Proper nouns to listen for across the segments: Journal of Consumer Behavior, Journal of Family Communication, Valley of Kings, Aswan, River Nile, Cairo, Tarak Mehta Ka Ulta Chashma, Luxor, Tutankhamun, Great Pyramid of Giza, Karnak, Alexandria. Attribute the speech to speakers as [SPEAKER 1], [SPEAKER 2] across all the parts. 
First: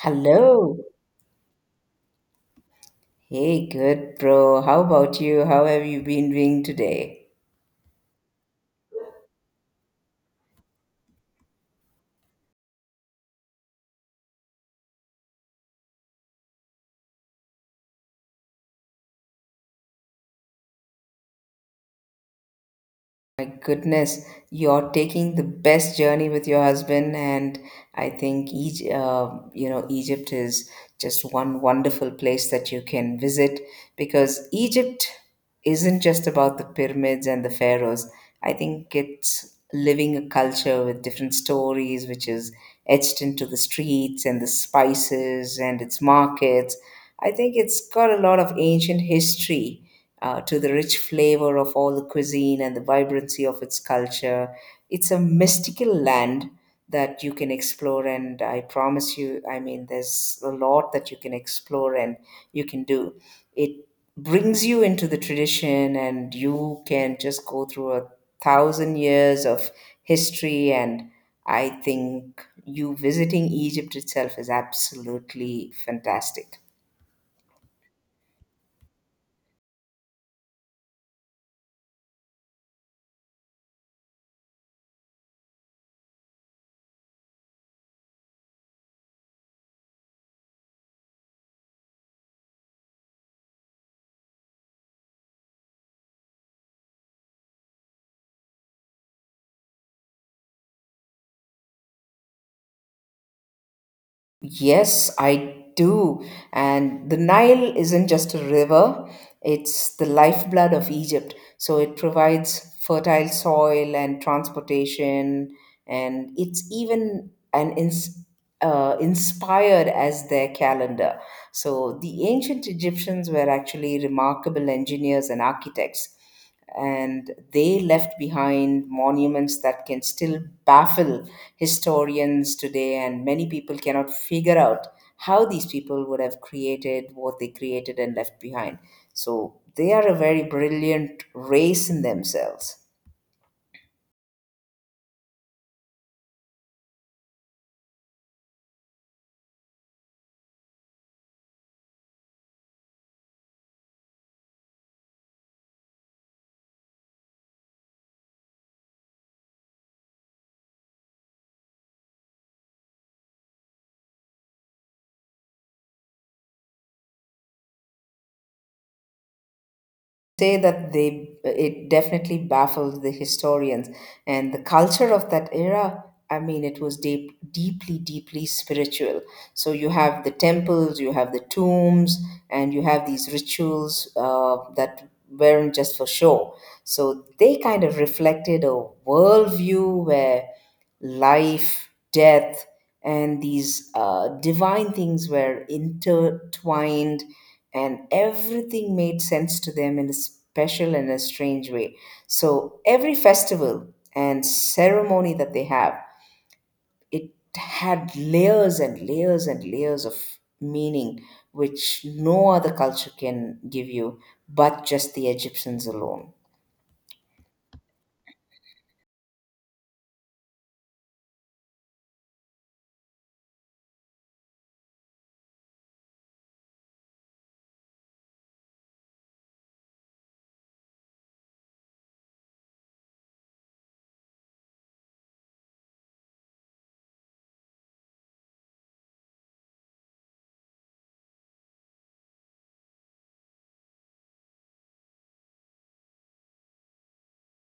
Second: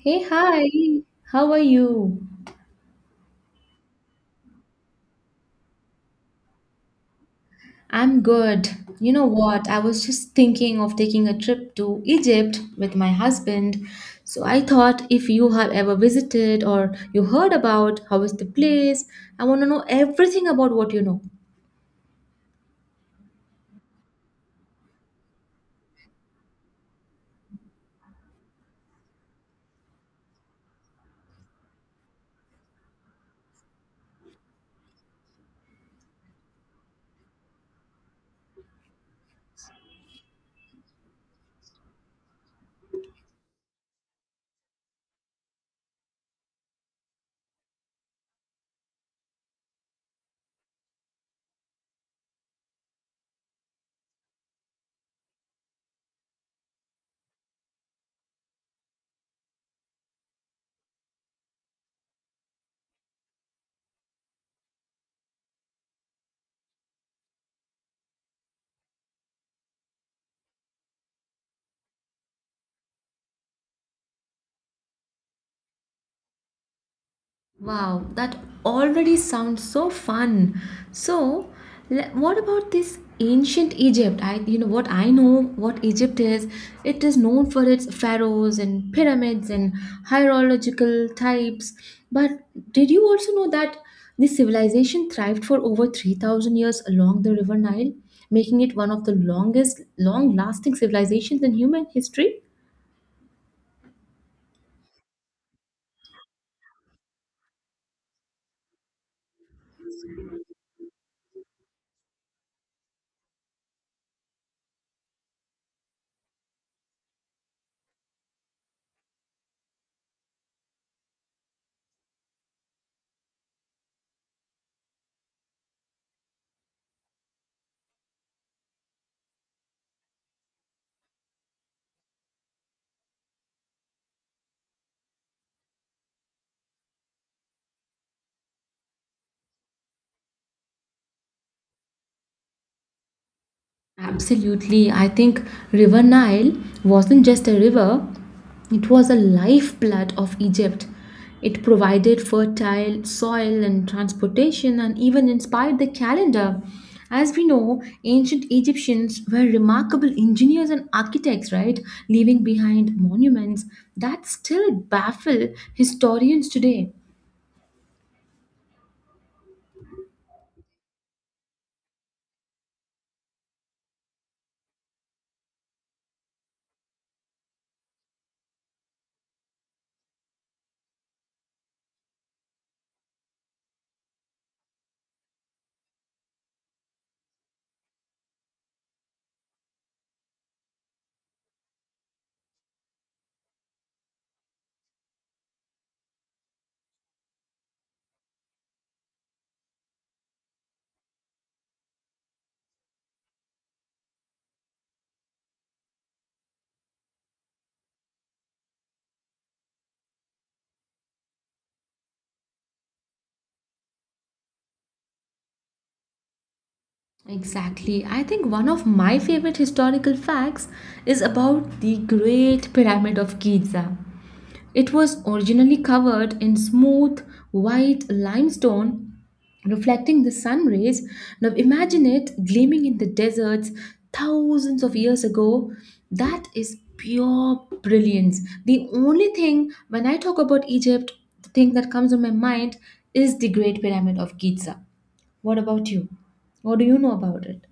[SPEAKER 1] Hey, hi.
[SPEAKER 2] Hello.
[SPEAKER 1] How are you?
[SPEAKER 2] Hey, good bro. How about you? How have you been doing today?
[SPEAKER 1] I'm good. You know what? I was just thinking of taking a trip to Egypt with my husband. So I thought if you have ever visited or you heard about how is the place, I want to know everything about what you know.
[SPEAKER 2] My goodness, you're taking the best journey with your husband, and I think Egypt is just one wonderful place that you can visit because Egypt isn't just about the pyramids and the pharaohs. I think it's living a culture with different stories, which is etched into the streets and the spices and its markets. I think it's got a lot of ancient history to the rich flavor of all the cuisine and the vibrancy of its culture. It's a mystical land that you can explore, and I promise you, I mean, there's a lot that you can explore and you can do. It brings you into the tradition, and you can just go through a 1,000 years of history. And I think you visiting Egypt itself is absolutely fantastic.
[SPEAKER 1] Wow, that already sounds so fun. So, what about this ancient Egypt? What I know what Egypt is, it is known for its pharaohs and pyramids and hierological types. But did you also know that this civilization thrived for over 3,000 years along the River Nile, making it one of the longest, long-lasting civilizations in human history?
[SPEAKER 2] Yes, I do. And the Nile isn't just a river, it's the lifeblood of Egypt. So it provides fertile soil and transportation, and it's even inspired as their calendar. So the ancient Egyptians were actually remarkable engineers and architects, and they left behind monuments that can still baffle historians today, and many people cannot figure out how these people would have created what they created and left behind. So they are a very brilliant race in themselves.
[SPEAKER 1] Absolutely. I think River Nile wasn't just a river, it was a lifeblood of Egypt. It provided fertile soil and transportation and even inspired the calendar. As we know, ancient Egyptians were remarkable engineers and architects, right? Leaving behind monuments that still baffle historians today.
[SPEAKER 2] Say that they it definitely baffled the historians. And the culture of that era, I mean, it was deeply deeply spiritual. So you have the temples, you have the tombs, and you have these rituals that weren't just for show. So they kind of reflected a worldview where life, death, and these divine things were intertwined, and everything made sense to them in a special and a strange way. So every festival and ceremony that they have, it had layers and layers and layers of meaning, which no other culture can give you but just the Egyptians alone.
[SPEAKER 1] Exactly. I think one of my favorite historical facts is about the Great Pyramid of Giza. It was originally covered in smooth white limestone reflecting the sun rays. Now imagine it gleaming in the deserts thousands of years ago. That is pure brilliance. The only thing when I talk about Egypt, the thing that comes to my mind is the Great Pyramid of Giza. What about you? What do you know about it?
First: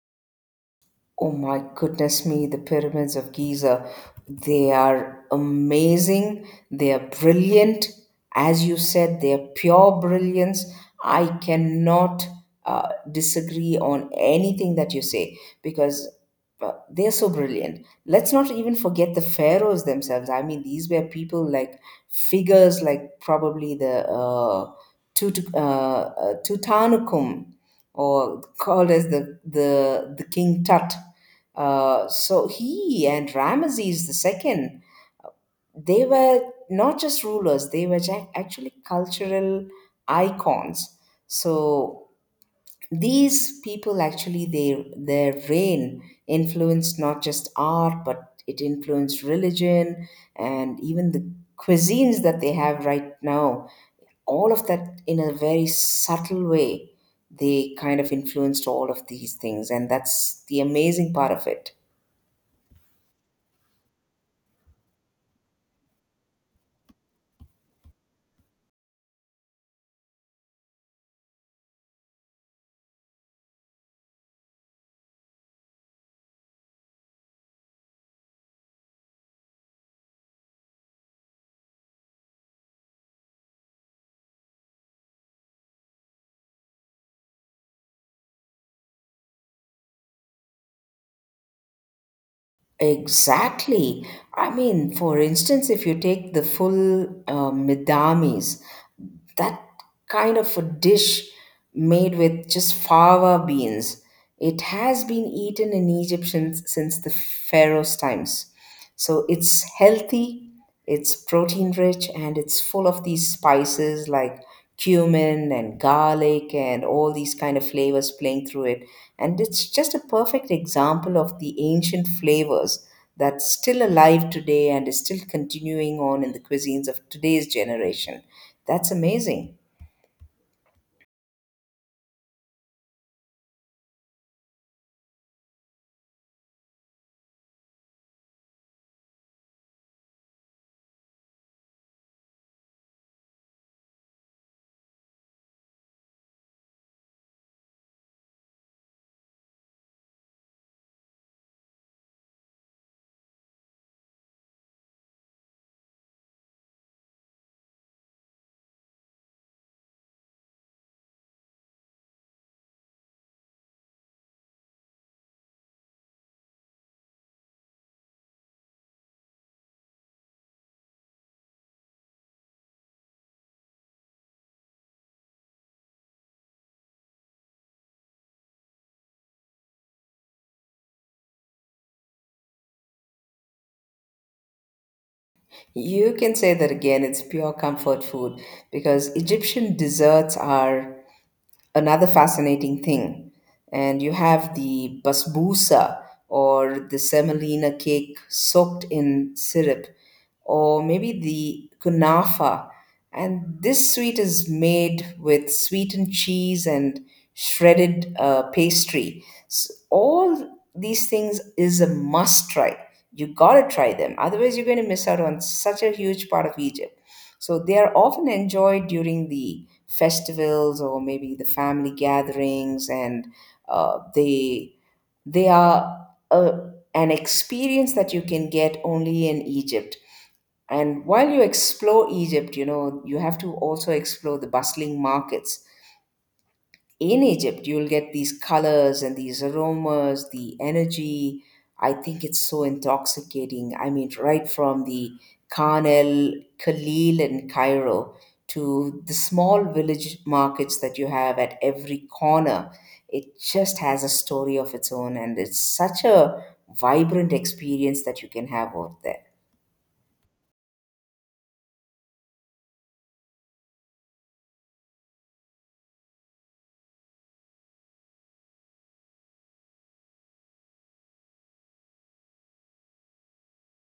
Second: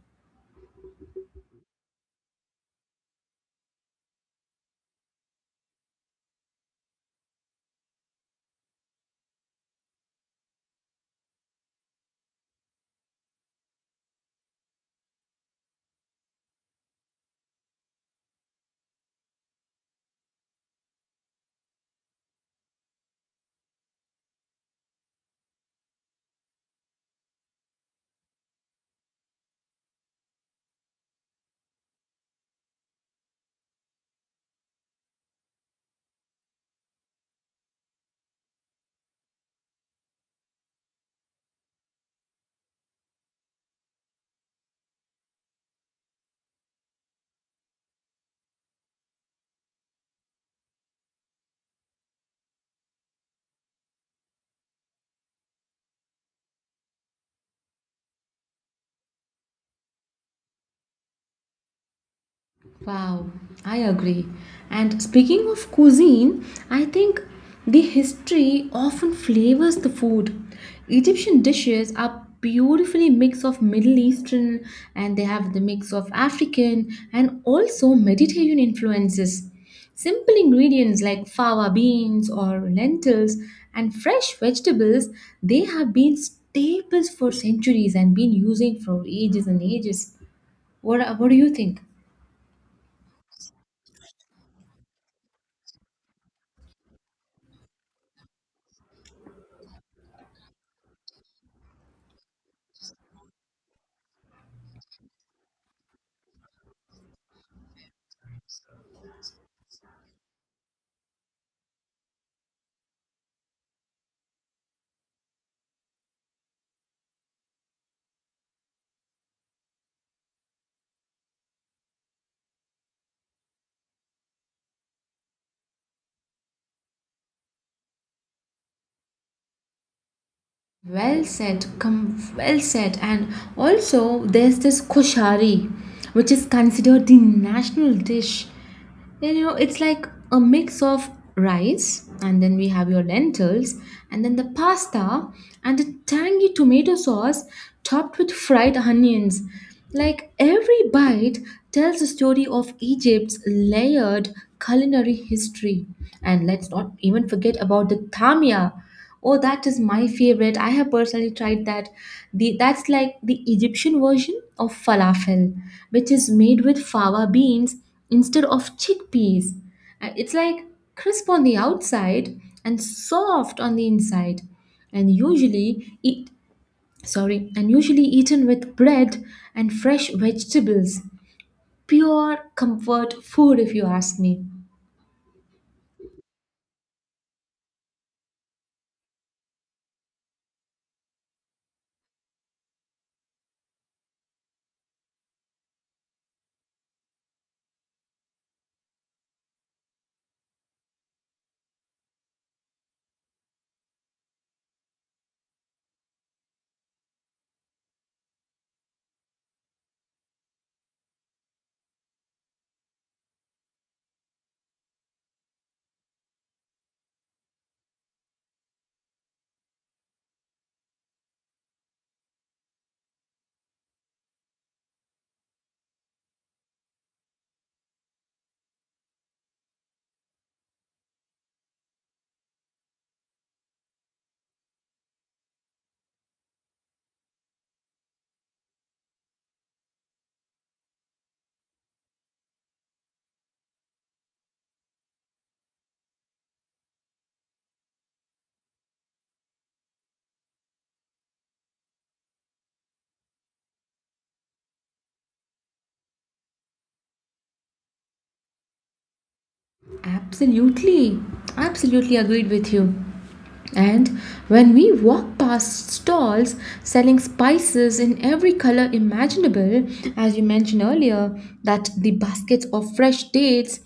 [SPEAKER 2] Oh my goodness me, the pyramids of Giza. They are amazing. They are brilliant. As you said, they are pure brilliance. I cannot disagree on anything that you say because they're so brilliant. Let's not even forget the pharaohs themselves. I mean, these were people like figures like probably Tutankhamun, or called as the King Tut, so he and Ramesses II, they were not just rulers; they were actually cultural icons. So these people actually, they their reign influenced not just art, but it influenced religion and even the cuisines that they have right now. All of that in a very subtle way. They kind of influenced all of these things, and that's the amazing part of it.
[SPEAKER 1] Wow, I agree. And speaking of cuisine, I think the history often flavors the food. Egyptian dishes are beautifully mix of Middle Eastern and they have the mix of African and also Mediterranean influences. Simple ingredients like fava beans or lentils and fresh vegetables, they have been staples for centuries and been using for ages and ages. What do you think?
[SPEAKER 2] Exactly. I mean, for instance, if you take the full Midamis, that kind of a dish made with just fava beans. It has been eaten in Egypt since the Pharaoh's times. So it's healthy, it's protein rich, and it's full of these spices like cumin and garlic and all these kind of flavors playing through it. And it's just a perfect example of the ancient flavors that's still alive today and is still continuing on in the cuisines of today's generation. That's amazing.
[SPEAKER 1] Well said, well said, and also there's this koshari, which is considered the national dish. You know, it's like a mix of rice, and then we have your lentils, and then the pasta, and a tangy tomato sauce topped with fried onions. Like every bite tells the story of Egypt's layered culinary history. And let's not even forget about the tamia. Oh, that is my favorite. I have personally tried that. The that's like the Egyptian version of falafel, which is made with fava beans instead of chickpeas. It's like crisp on the outside and soft on the inside, and usually eaten with bread and fresh vegetables. Pure comfort food, if you ask me.
[SPEAKER 2] You can say that again, it's pure comfort food because Egyptian desserts are another fascinating thing. And you have the basbousa, or the semolina cake soaked in syrup, or maybe the kunafa. And this sweet is made with sweetened cheese and shredded pastry. S All these things is a must try. You gotta try them. Otherwise, you're going to miss out on such a huge part of Egypt. So they are often enjoyed during the festivals or maybe the family gatherings, and uh, they they are an experience that you can get only in Egypt. And while you explore Egypt, you know, you have to also explore the bustling markets in Egypt. You'll get these colors and these aromas, the energy. I think it's so intoxicating. I mean, right from the Khan el Khalil in Cairo to the small village markets that you have at every corner, it just has a story of its own, and it's such a vibrant experience that you can have out there.
[SPEAKER 1] Absolutely, absolutely agreed with you. And when we walk past stalls selling spices in every color imaginable, as you mentioned earlier, that the baskets of fresh dates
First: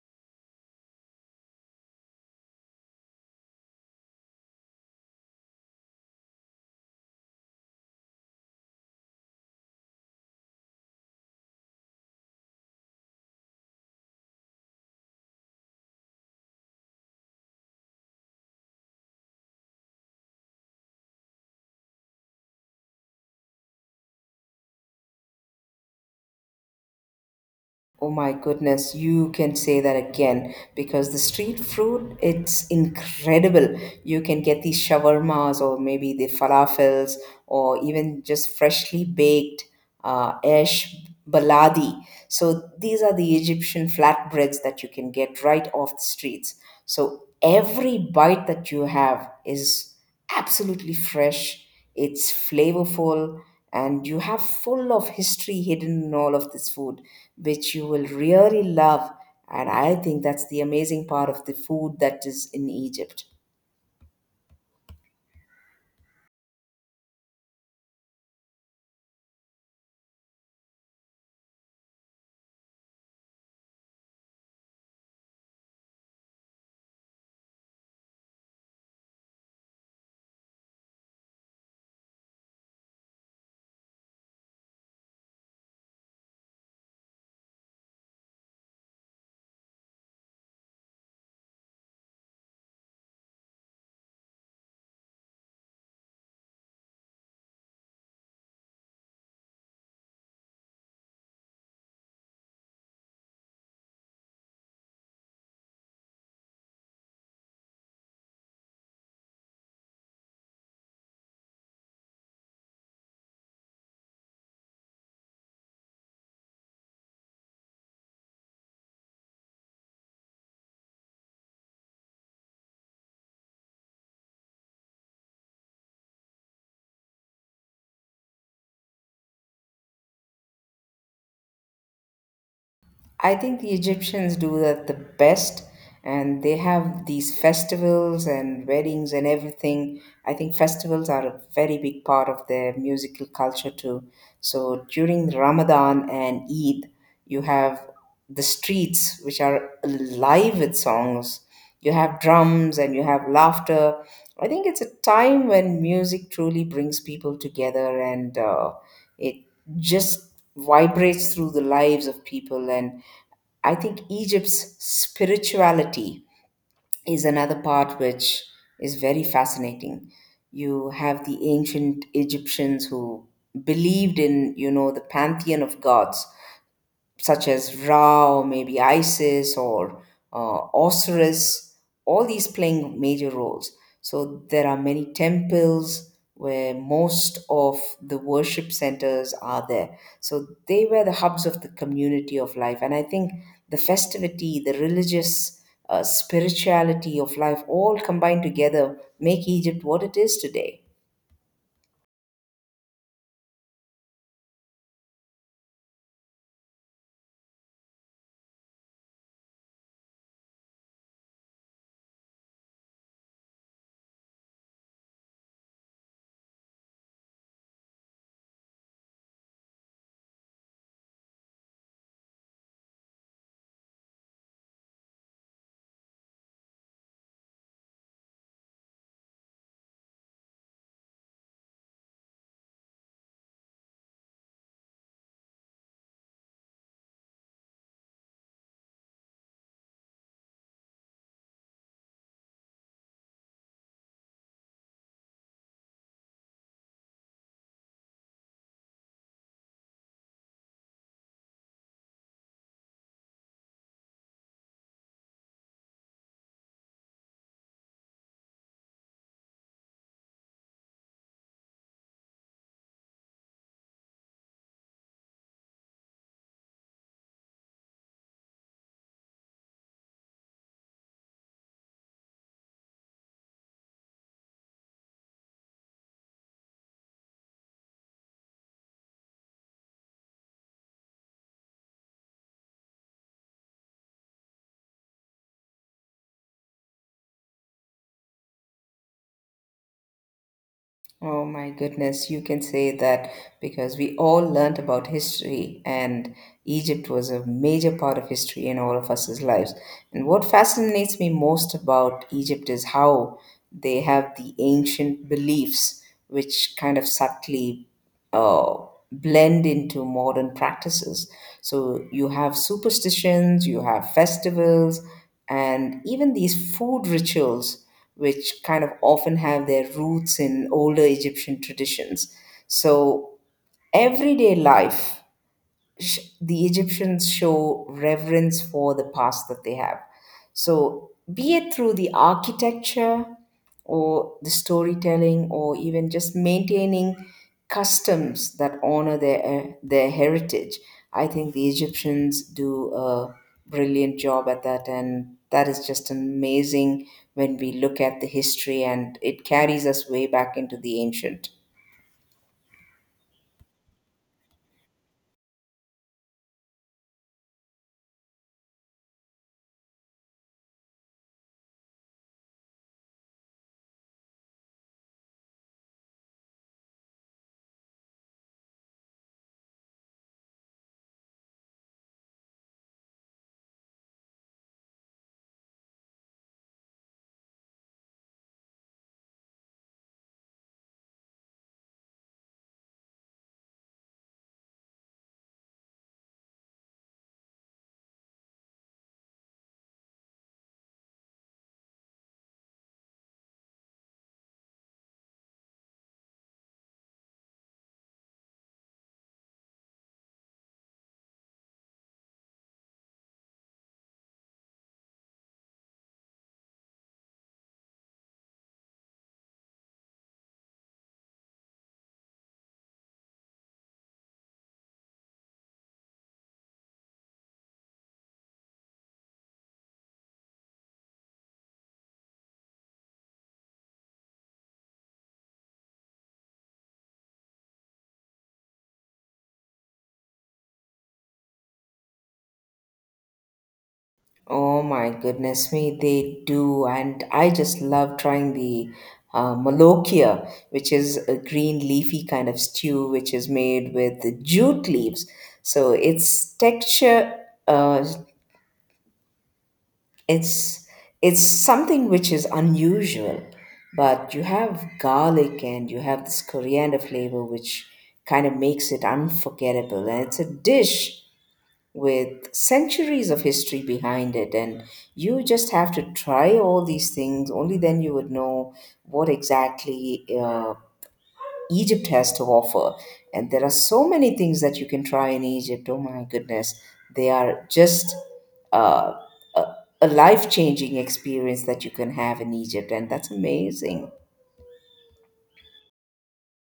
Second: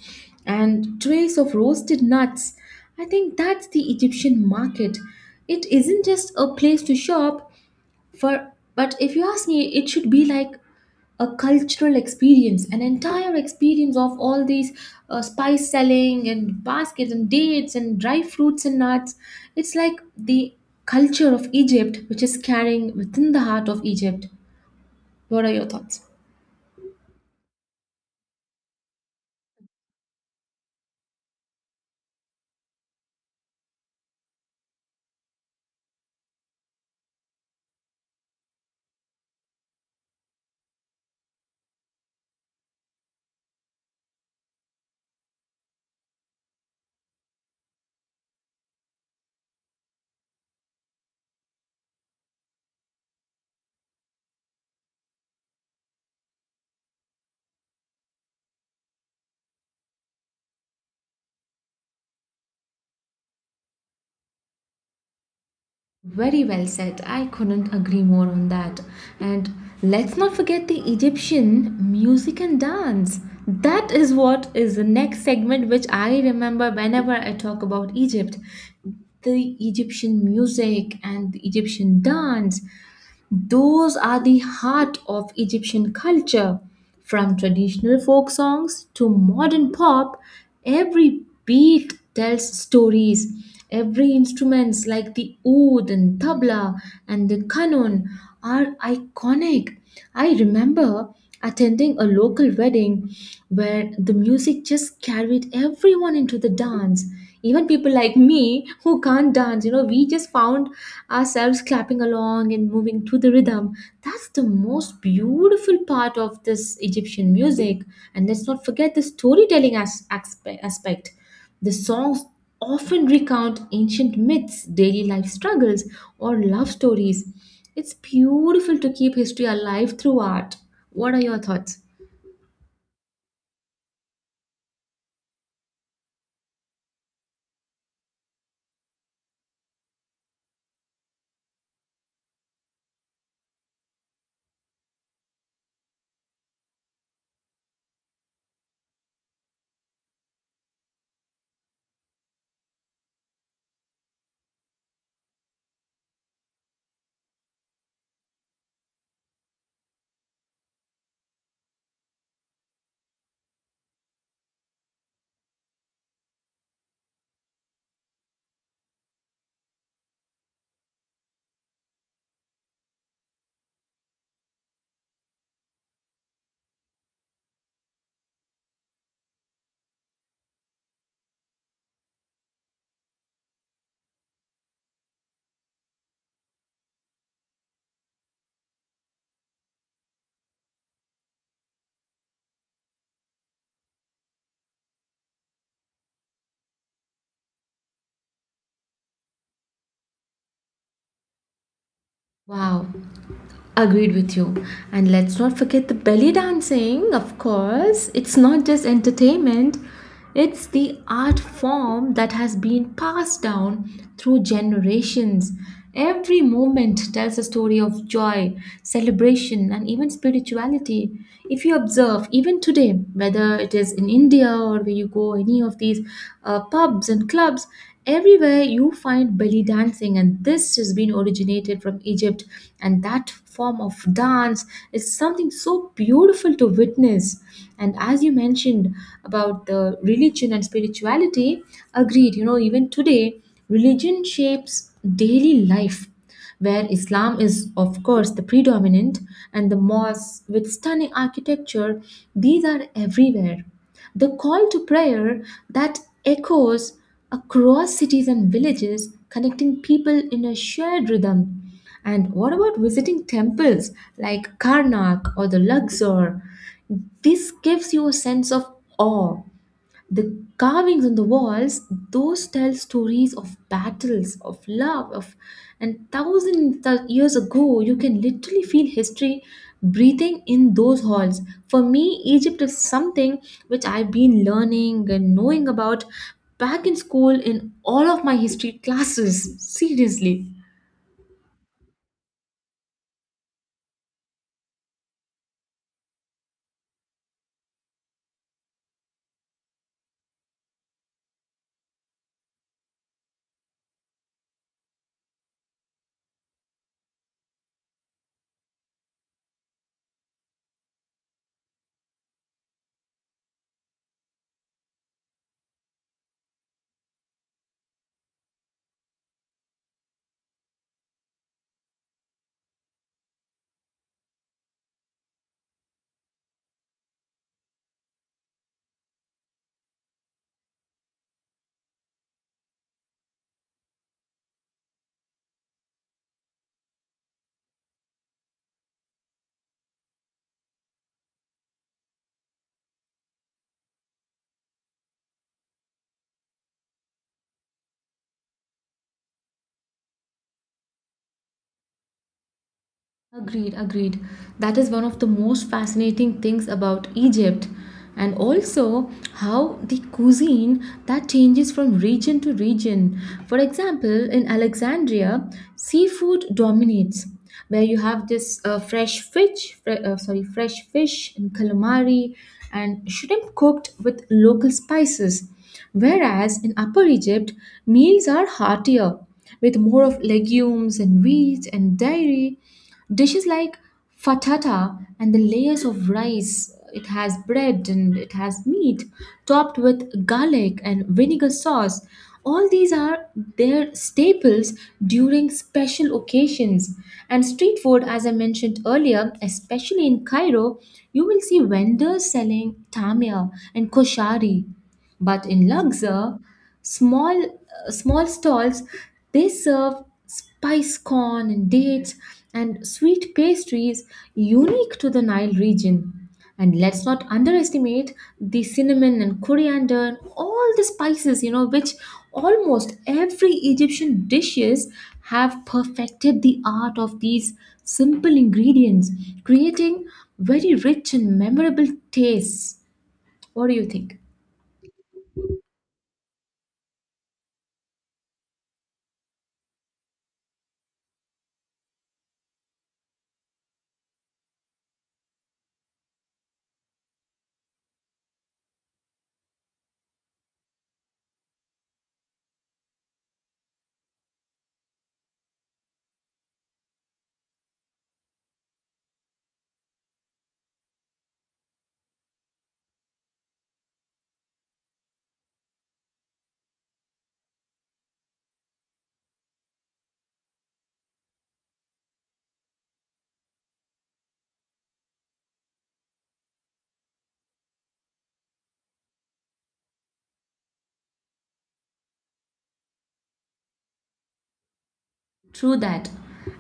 [SPEAKER 1] and trays of roasted nuts, I think that's the Egyptian market. It isn't just a place to shop, for but if you ask me it should be like a cultural experience, an entire experience of all these spice selling and baskets and dates and dry fruits and nuts. It's like the culture of Egypt which is carrying within the heart of Egypt. What are your thoughts?
[SPEAKER 2] Oh my goodness, you can say that again because the street food, it's incredible. You can get these shawarmas or maybe the falafels or even just freshly baked esh baladi. So these are the Egyptian flatbreads that you can get right off the streets. So every bite that you have is absolutely fresh, it's flavorful, and you have full of history hidden in all of this food, which you will really love. And I think that's the amazing part of the food that is in Egypt.
[SPEAKER 1] Very well said. I couldn't agree more on that. And let's not forget the Egyptian music and dance. That is what is the next segment which I remember whenever I talk about Egypt. The Egyptian music and the Egyptian dance, those are the heart of Egyptian culture. From traditional folk songs to modern pop, every beat tells stories. Every instruments like the oud and tabla and the kanun are iconic. I remember attending a local wedding where the music just carried everyone into the dance, even people like me who can't dance, you know, we just found ourselves clapping along and moving to the rhythm. That's the most beautiful part of this Egyptian music. And let's not forget the storytelling aspect. The songs often recount ancient myths, daily life struggles, or love stories. It's beautiful to keep history alive through art. What are your thoughts?
[SPEAKER 2] I think the Egyptians do that the best, and they have these festivals and weddings and everything. I think festivals are a very big part of their musical culture too. So during Ramadan and Eid, you have the streets which are alive with songs. You have drums and you have laughter. I think it's a time when music truly brings people together, and it just vibrates through the lives of people. And I think Egypt's spirituality is another part which is very fascinating. You have the ancient Egyptians who believed in, you know, the pantheon of gods such as Ra or maybe Isis or Osiris, all these playing major roles. So there are many temples where most of the worship centers are there. So they were the hubs of the community of life. And I think the festivity, the religious spirituality of life all combined together make Egypt what it is today.
[SPEAKER 1] Wow. Agreed with you. And let's not forget the belly dancing, of course. It's not just entertainment, it's the art form that has been passed down through generations. Every moment tells a story of joy, celebration, and even spirituality. If you observe, even today, whether it is in India or where you go, any of these pubs and clubs, everywhere you find belly dancing, and this has been originated from Egypt, and that form of dance, it's something so beautiful to witness. And as you mentioned about the religion and spirituality, agreed, you know, even today religion shapes daily life, where Islam is, of course, the predominant, and the mosques with stunning architecture, these are everywhere. The call to prayer that echoes across cities and villages, connecting people in a shared rhythm. And what about visiting temples like Karnak or the Luxor? This gives you a sense of awe. The carvings on the walls, those tell stories of battles, of love, of and thousands of years ago, you can literally feel history breathing in those halls. For me, Egypt is something which I've been learning and knowing about back in school in all of my history classes. Seriously.
[SPEAKER 2] Oh my goodness, you can say that because we all learnt about history, and Egypt was a major part of history in all of us' lives. And what fascinates me most about Egypt is how they have the ancient beliefs, which kind of subtly uh, blend into modern practices. So you have superstitions, you have festivals, and even these food rituals, which kind of often have their roots in older Egyptian traditions. So everyday life, the Egyptians show reverence for the past that they have. So, be it through the architecture or the storytelling or even just maintaining customs that honor their heritage, I think the Egyptians do a brilliant job at that, and that is just amazing when we look at the history and it carries us way back into the ancient.
[SPEAKER 1] Agreed, agreed. That is one of the most fascinating things about Egypt. And also how the cuisine that changes from region to region. For example, in Alexandria, seafood dominates, where you have this fresh fish and calamari and shrimp cooked with local spices. Whereas in Upper Egypt, meals are heartier with more of legumes and wheat and dairy. Dishes like fatata and the layers of rice, it has bread and it has meat topped with garlic and vinegar sauce. All these are their staples during special occasions. And street food, as I mentioned earlier, especially in Cairo, you will see vendors selling tamia and koshari. But in Luxor, small small stalls they serve spice corn and dates and sweet pastries unique to the Nile region. And let's not underestimate the cinnamon and coriander, and all the spices, you know, which almost every Egyptian dishes have perfected the art of these simple ingredients, creating very rich and memorable tastes. What do you think?
[SPEAKER 2] Oh my goodness me, they do. And I just love trying the malokia, which is a green leafy kind of stew, which is made with jute leaves. So its texture, uh, it's it's something which is unusual, but you have garlic and you have this coriander flavor, which kind of makes it unforgettable. And it's a dish with centuries of history behind it, and you just have to try all these things. Only then you would know what exactly Egypt has to offer. And there are so many things that you can try in Egypt. Oh my goodness. They are just uh, a, a life changing experience that you can have in Egypt. And that's amazing.
[SPEAKER 1] True that.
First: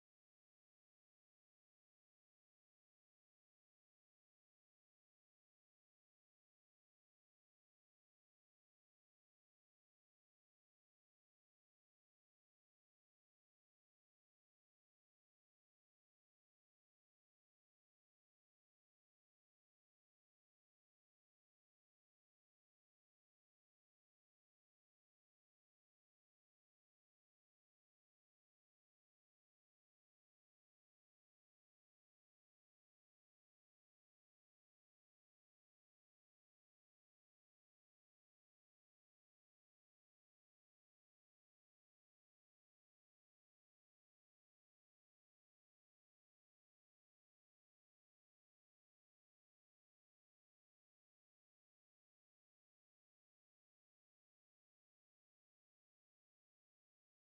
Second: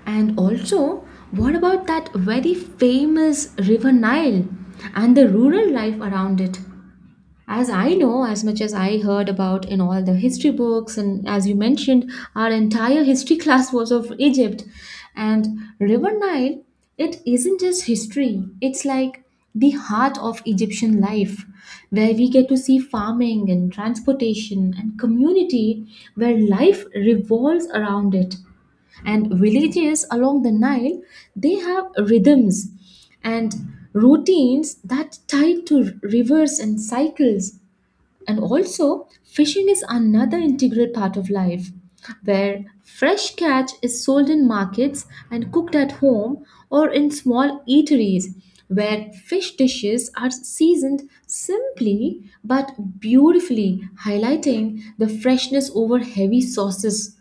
[SPEAKER 1] And also, what about that very famous River Nile and the rural life around it? As I know, as much as I heard about in all the history books, and as you mentioned, our entire history class was of Egypt. And River Nile, it isn't just history, it's like the heart of Egyptian life, where we get to see farming and transportation and community, where life revolves around it, and villages along the Nile they have rhythms and routines that tie to rivers and cycles. And also, fishing is another integral part of life, where fresh catch is sold in markets and cooked at home or in small eateries, where fish dishes are seasoned simply but beautifully, highlighting the freshness over heavy sauces.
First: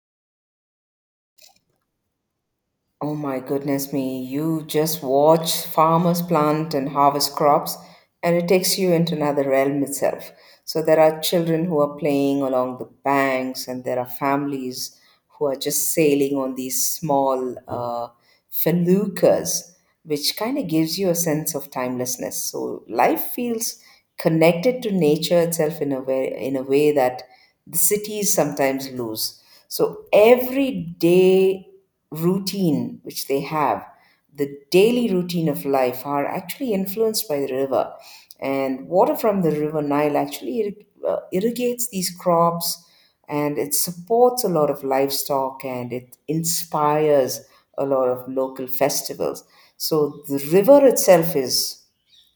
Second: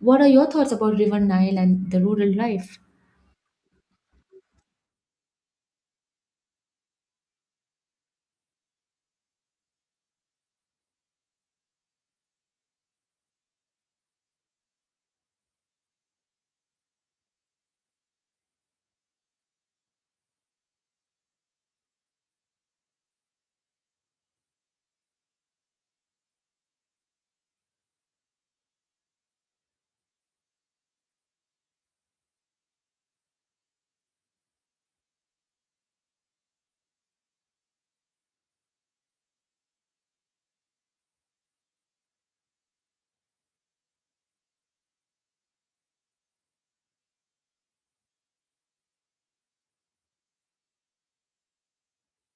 [SPEAKER 1] What are your thoughts about River Nile and the rural life?
[SPEAKER 2] Oh my goodness me, you just watch farmers plant and harvest crops, and it takes you into another realm itself. So there are children who are playing along the banks, and there are families who are just sailing on these small feluccas, which kind of gives you a sense of timelessness. So life feels connected to nature itself in a way that the cities sometimes lose. So everyday routine which they have, the daily routine of life are actually influenced by the river. And water from the river Nile actually irrigates these crops, and it supports a lot of livestock, and it inspires a lot of local festivals. So the river itself is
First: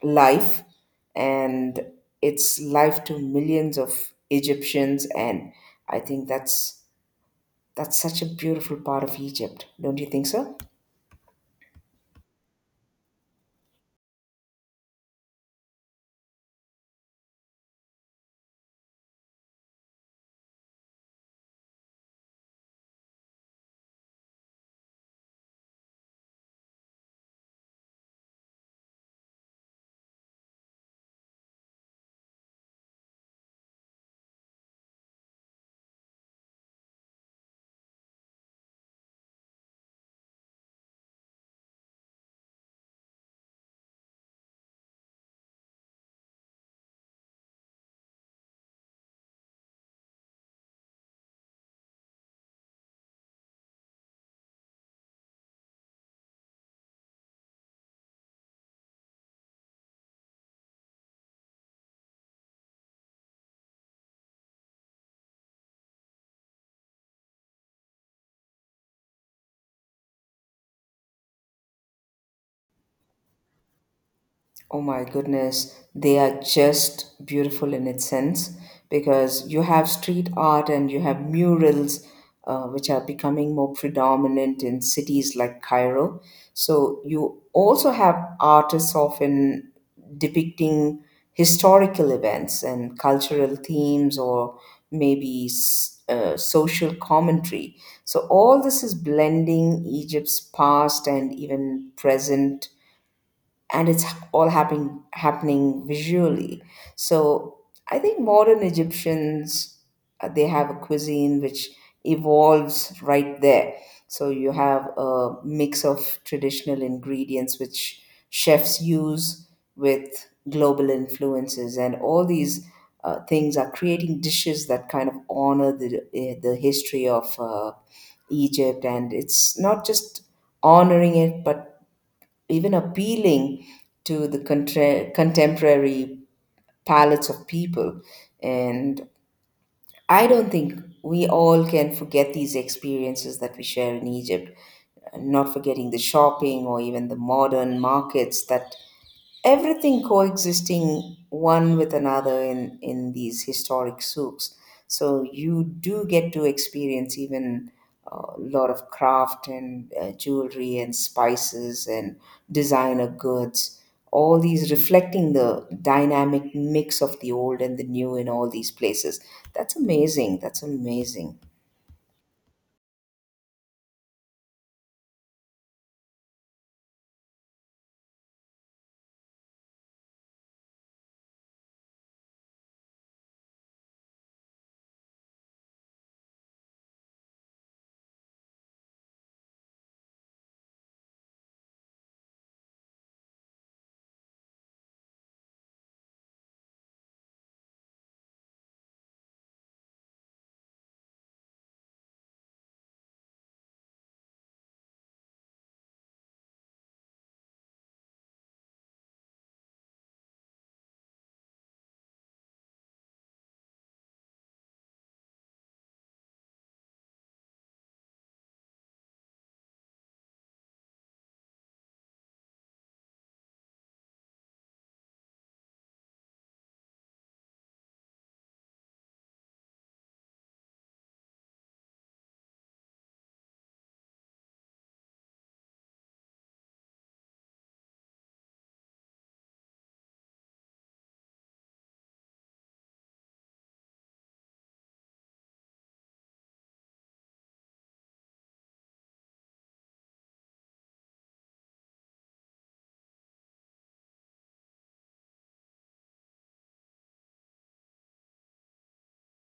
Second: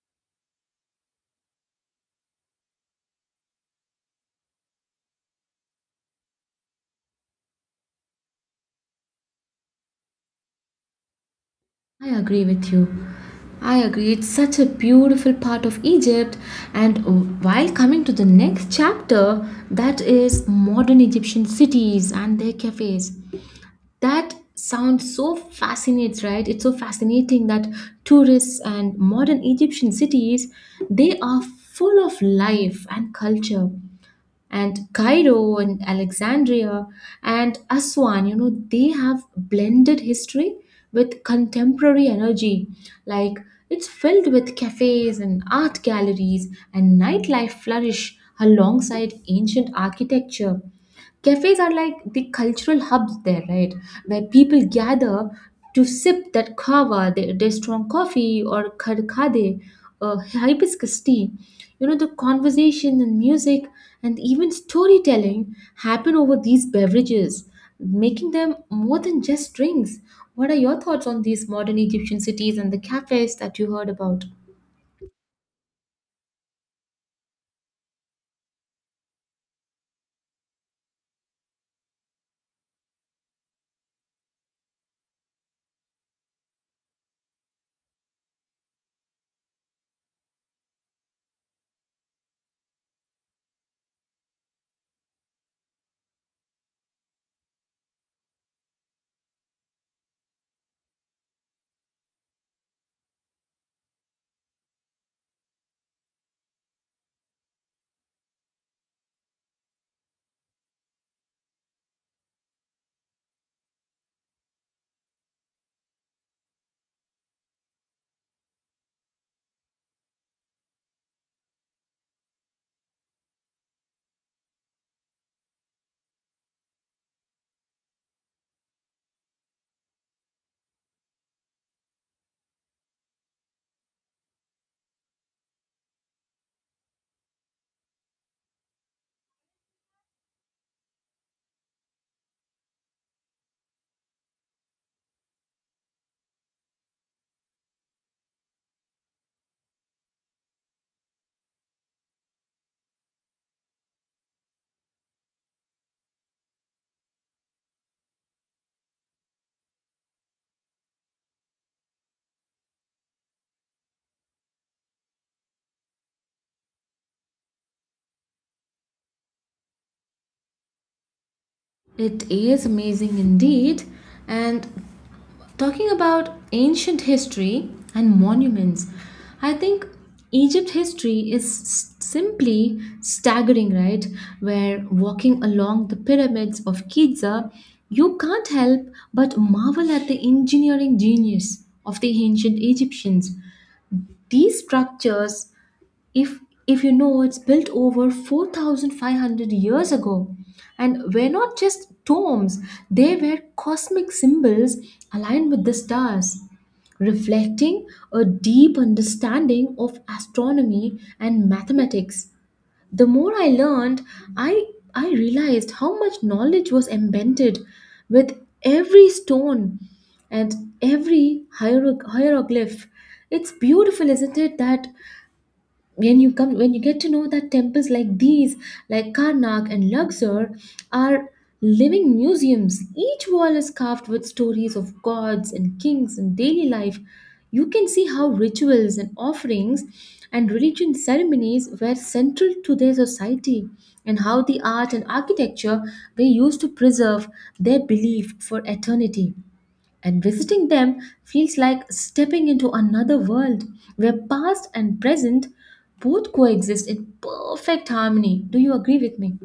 [SPEAKER 2] life, and it's life to millions of Egyptians, and I think that's such a beautiful part of Egypt, don't you think so?
[SPEAKER 1] I agree with you. I agree. It's such a beautiful part of Egypt. And while coming to the next chapter, that is modern Egyptian cities and their cafes. That sounds so fascinates, right? It's so fascinating that tourists and modern Egyptian cities, they are full of life and culture and Cairo and Alexandria and Aswan, you know, they have blended history with contemporary energy. Like it's filled with cafes and art galleries, and nightlife flourish alongside ancient architecture. Cafes are like the cultural hubs there, right? Where people gather to sip that kava, their strong coffee, or karkade, hibiscus tea. You know, the conversation and music and even storytelling happen over these beverages, making them more than just drinks. What are your thoughts on these modern Egyptian cities and the cafes that you heard about?
[SPEAKER 2] Oh my goodness, they are just beautiful in its sense because you have street art and you have murals, which are becoming more predominant in cities like Cairo. So you also have artists often depicting historical events and cultural themes or maybe social commentary. So all this is blending Egypt's past and even present, and it's all happening visually. So I think modern Egyptians, they have a cuisine which evolves right there. So you have a mix of traditional ingredients which chefs use with global influences, and all these things are creating dishes that kind of honor the history of Egypt, and it's not just honoring it but even appealing to the contemporary palates of people. And I don't think we all can forget these experiences that we share in Egypt, not forgetting the shopping or even the modern markets that everything coexisting one with another in these historic souks. So you do get to experience even a lot of craft and jewelry and spices and designer goods, all these reflecting the dynamic mix of the old and the new in all these places. That's amazing, that's amazing.
[SPEAKER 1] It is amazing indeed. And talking about ancient history and monuments, I think Egypt history is simply staggering, right? Where walking along the pyramids of Giza, you can't help but marvel at the engineering genius of the ancient Egyptians. These structures, if if you know it's built over 4,500 years ago, and were not just tombs, they were cosmic symbols aligned with the stars, reflecting a deep understanding of astronomy and mathematics. The more I learned, i I realized how much knowledge was embedded with every stone and every hieroglyph. It's beautiful, isn't it, that when you get to know that temples like these, like Karnak and Luxor, are living museums. Each wall is carved with stories of gods and kings and daily life. You can see how rituals and offerings and religion ceremonies were central to their society, and how the art and architecture were used to preserve their belief for eternity. And visiting them feels like stepping into another world where past and present both coexist in perfect harmony. Do you agree with me?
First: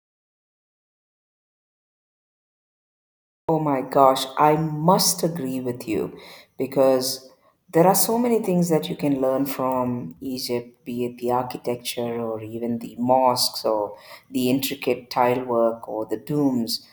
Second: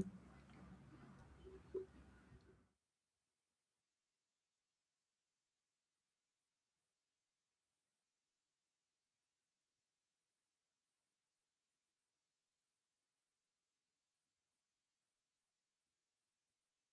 [SPEAKER 2] Oh my gosh, I must agree with you because there are so many things that you can learn from Egypt, be it the architecture or even the mosques or the intricate tile work or the tombs.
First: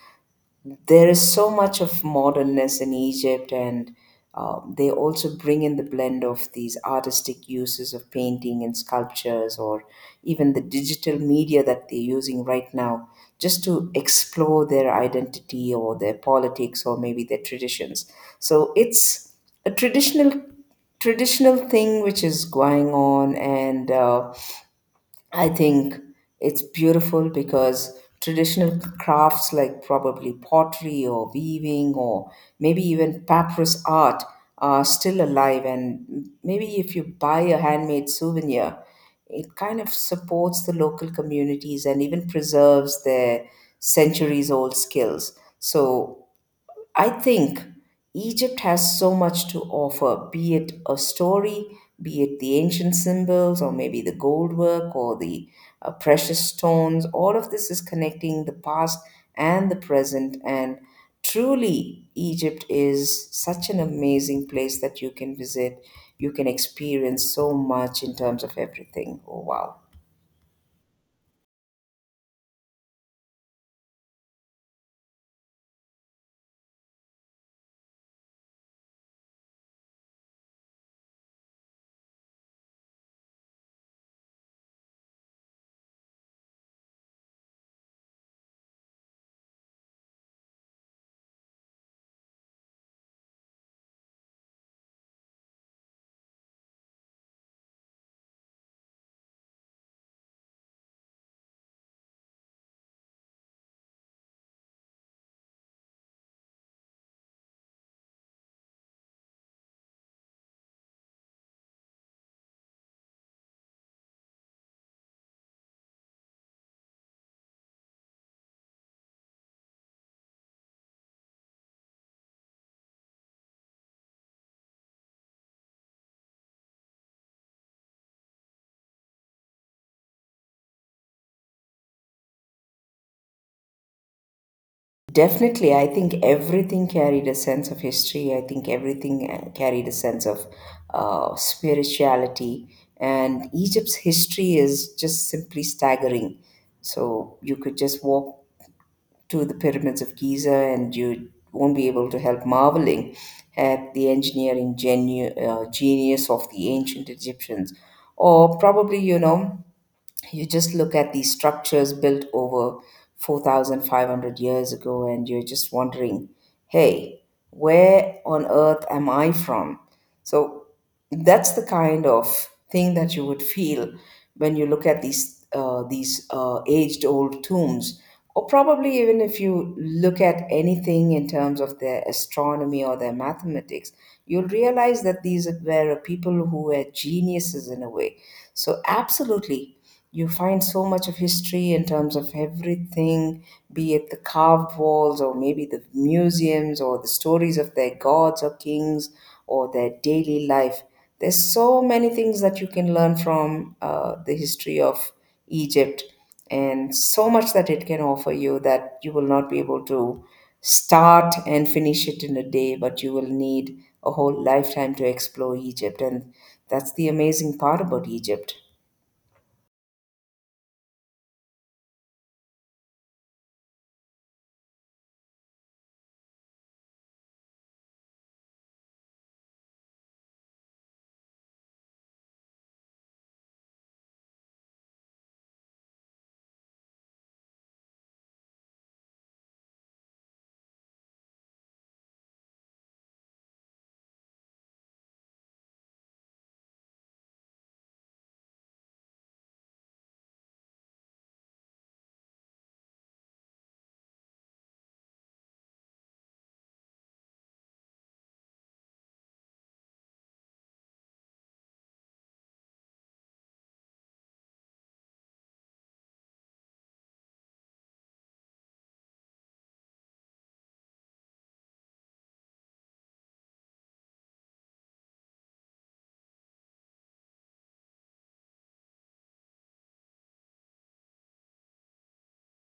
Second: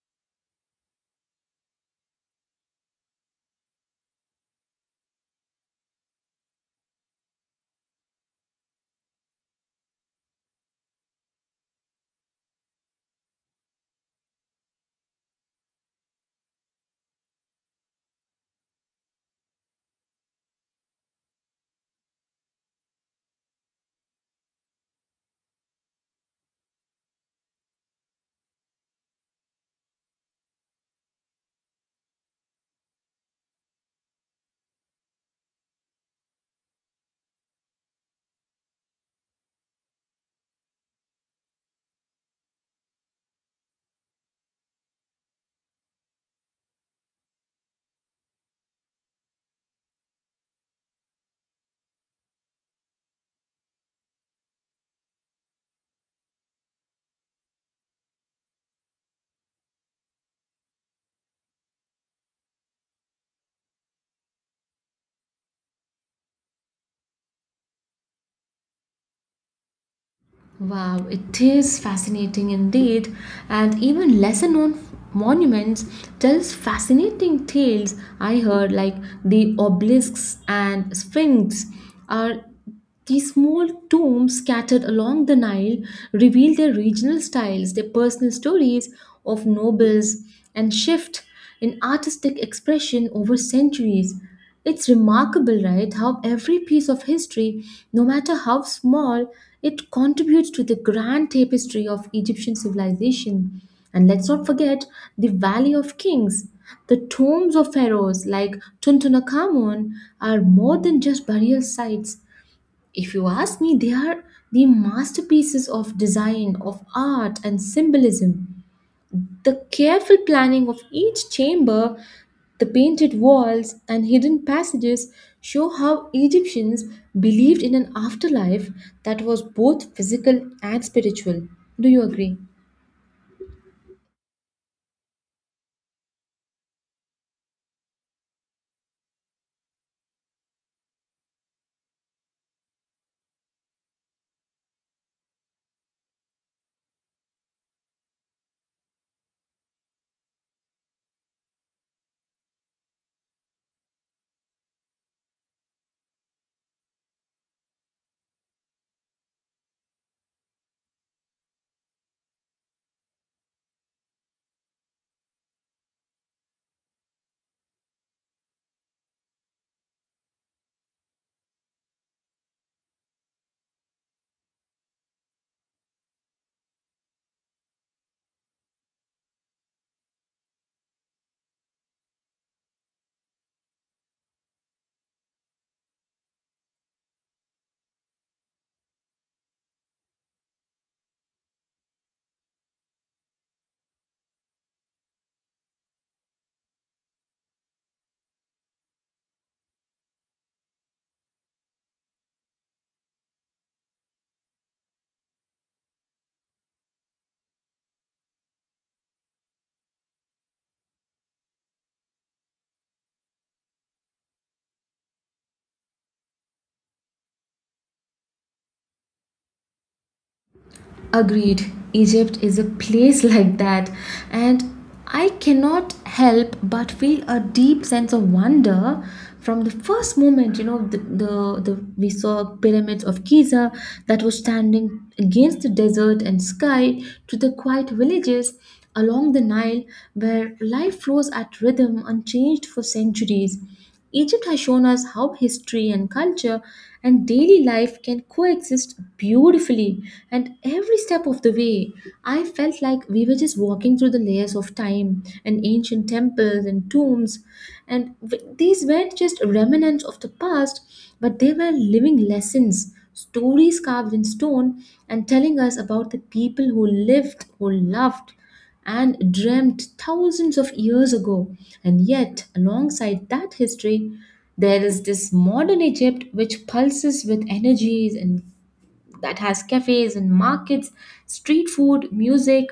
[SPEAKER 2] There is so much of modernness in Egypt, and they also bring in the blend of these artistic uses of painting and sculptures, or even the digital media that they're using right now, just to explore their identity or their politics or maybe their traditions. So it's a traditional thing which is going on and I think it's beautiful because traditional crafts like probably pottery or weaving or maybe even papyrus art are still alive. And maybe if you buy a handmade souvenir, it kind of supports the local communities and even preserves their centuries old skills. So I think Egypt has so much to offer, be it a story, be it the ancient symbols, or maybe the gold work, or the precious stones. All of this is connecting the past and the present. And truly, Egypt is such an amazing place that you can visit. You can experience so much in terms of everything. Oh, wow.
[SPEAKER 1] Wow, it is fascinating indeed, and even lesser known monuments tells fascinating tales. I heard like the obelisks and sphinx are these small tombs scattered along the Nile reveal their regional styles, their personal stories of nobles, and shift in artistic expression over centuries. It's remarkable, right, how every piece of history, no matter how small, it contributes to the grand tapestry of Egyptian civilization. And let's not forget the Valley of Kings. The tombs of pharaohs like Tutankhamun are more than just burial sites. If you ask me, they are the masterpieces of design, of art, and symbolism. The careful planning of each chamber, the painted walls, and hidden passages show how Egyptians believed in an afterlife that was both physical and spiritual. Do you agree?
[SPEAKER 2] Definitely, I think everything carried a sense of history. I think everything carried a sense of spirituality, and Egypt's history is just simply staggering. So you could just walk to the pyramids of Giza, and you won't be able to help marveling at the engineering genius of the ancient Egyptians, or probably you know you just look at these structures built over 4,500 years ago and you're just wondering, hey, where on earth am I from? So that's the kind of thing that you would feel when you look at these aged old tombs, or probably even if you look at anything in terms of their astronomy or their mathematics, you'll realize that these were people who were geniuses in a way. So absolutely, you find so much of history in terms of everything, be it the carved walls or maybe the museums or the stories of their gods or kings or their daily life. There's so many things that you can learn from the history of Egypt and so much that it can offer you that you will not be able to start and finish it in a day, but you will need a whole lifetime to explore Egypt. And that's the amazing part about Egypt.
[SPEAKER 1] Agreed. Egypt is a place like that. And I cannot help but feel a deep sense of wonder from the first moment, you know, the we saw pyramids of Giza that was standing against the desert and sky to the quiet villages along the Nile where life flows at rhythm unchanged for centuries. Egypt has shown us how history and culture and daily life can coexist beautifully, and every step of the way, I felt like we were just walking through the layers of time and ancient temples and tombs. And these weren't just remnants of the past, but they were living lessons, stories carved in stone, and telling us about the people who lived, who loved and dreamt thousands of years ago. And yet, alongside that history, there is this modern Egypt which pulses with energies and that has cafes and markets, street food, music.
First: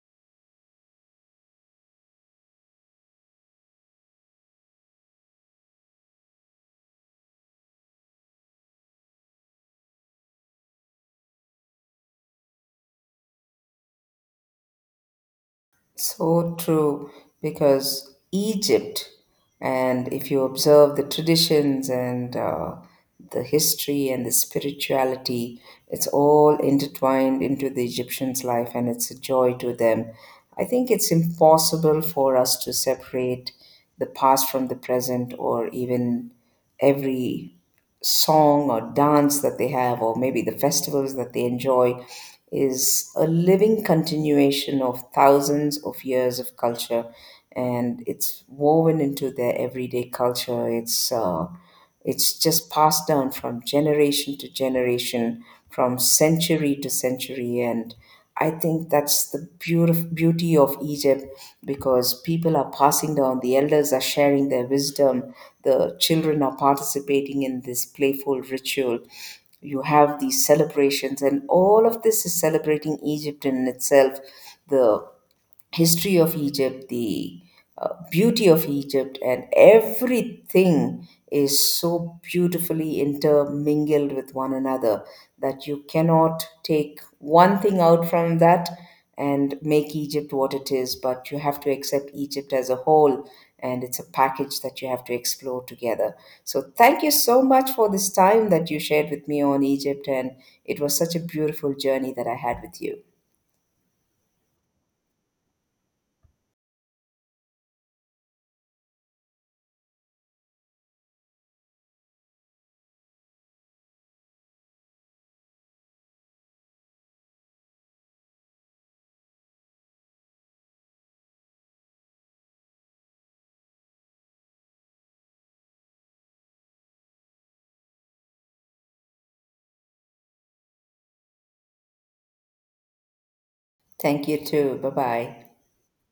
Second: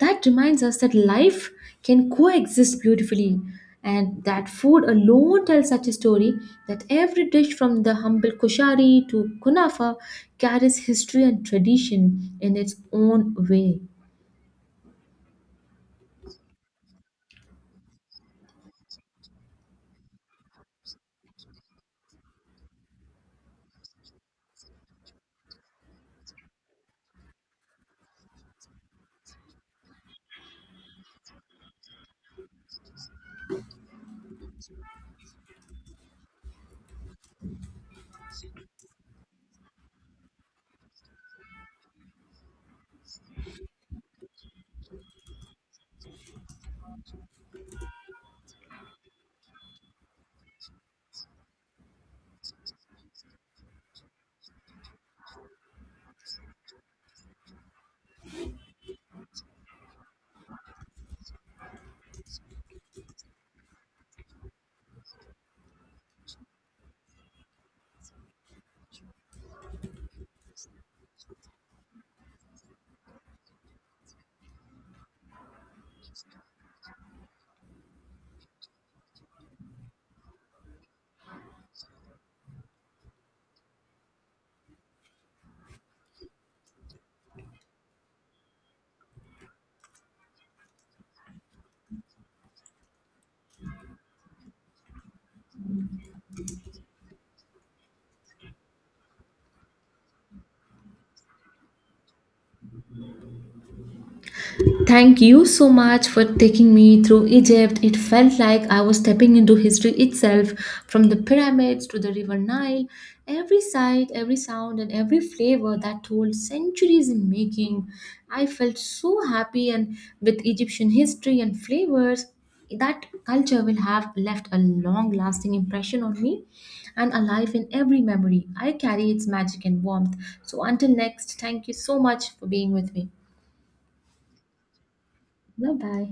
[SPEAKER 1] That reminds us that life can coexist beautifully. And that food alone tells such a story that every dish from the humble kushari to kunafa carries history and tradition in its own way.
[SPEAKER 2] So true, because Egypt, and if you observe the traditions and the history and the spirituality, it's all intertwined into the Egyptians' life and it's a joy to them. I think it's impossible for us to separate the past from the present or even every song or dance that they have, or maybe the festivals that they enjoy, is a living continuation of thousands of years of culture, and it's woven into their everyday culture. It's just passed down from generation to generation, from century to century, and I think that's the beauty of Egypt because people are passing down, the elders are sharing their wisdom, the children are participating in this playful ritual. You have these celebrations, and all of this is celebrating Egypt in itself. The history of Egypt, the beauty of Egypt, and everything is so beautifully intermingled with one another that you cannot take one thing out from that and make Egypt what it is, but you have to accept Egypt as a whole. And it's a package that you have to explore together. So, thank you so much for this time that you shared with me on Egypt. And it was such a beautiful journey that I had with you.
[SPEAKER 1] Thank you so much for taking me through Egypt. It felt like I was stepping into history itself, from the pyramids to the River Nile. Every sight, every sound, and every flavor that told centuries in making. I felt so happy, and with Egyptian history and flavors, that culture will have left a long lasting impression on me and alive in every memory. I carry its magic and warmth. So, until next, thank you so much for being with me.
[SPEAKER 2] Thank you, too. Bye bye.
[SPEAKER 1] Bye bye.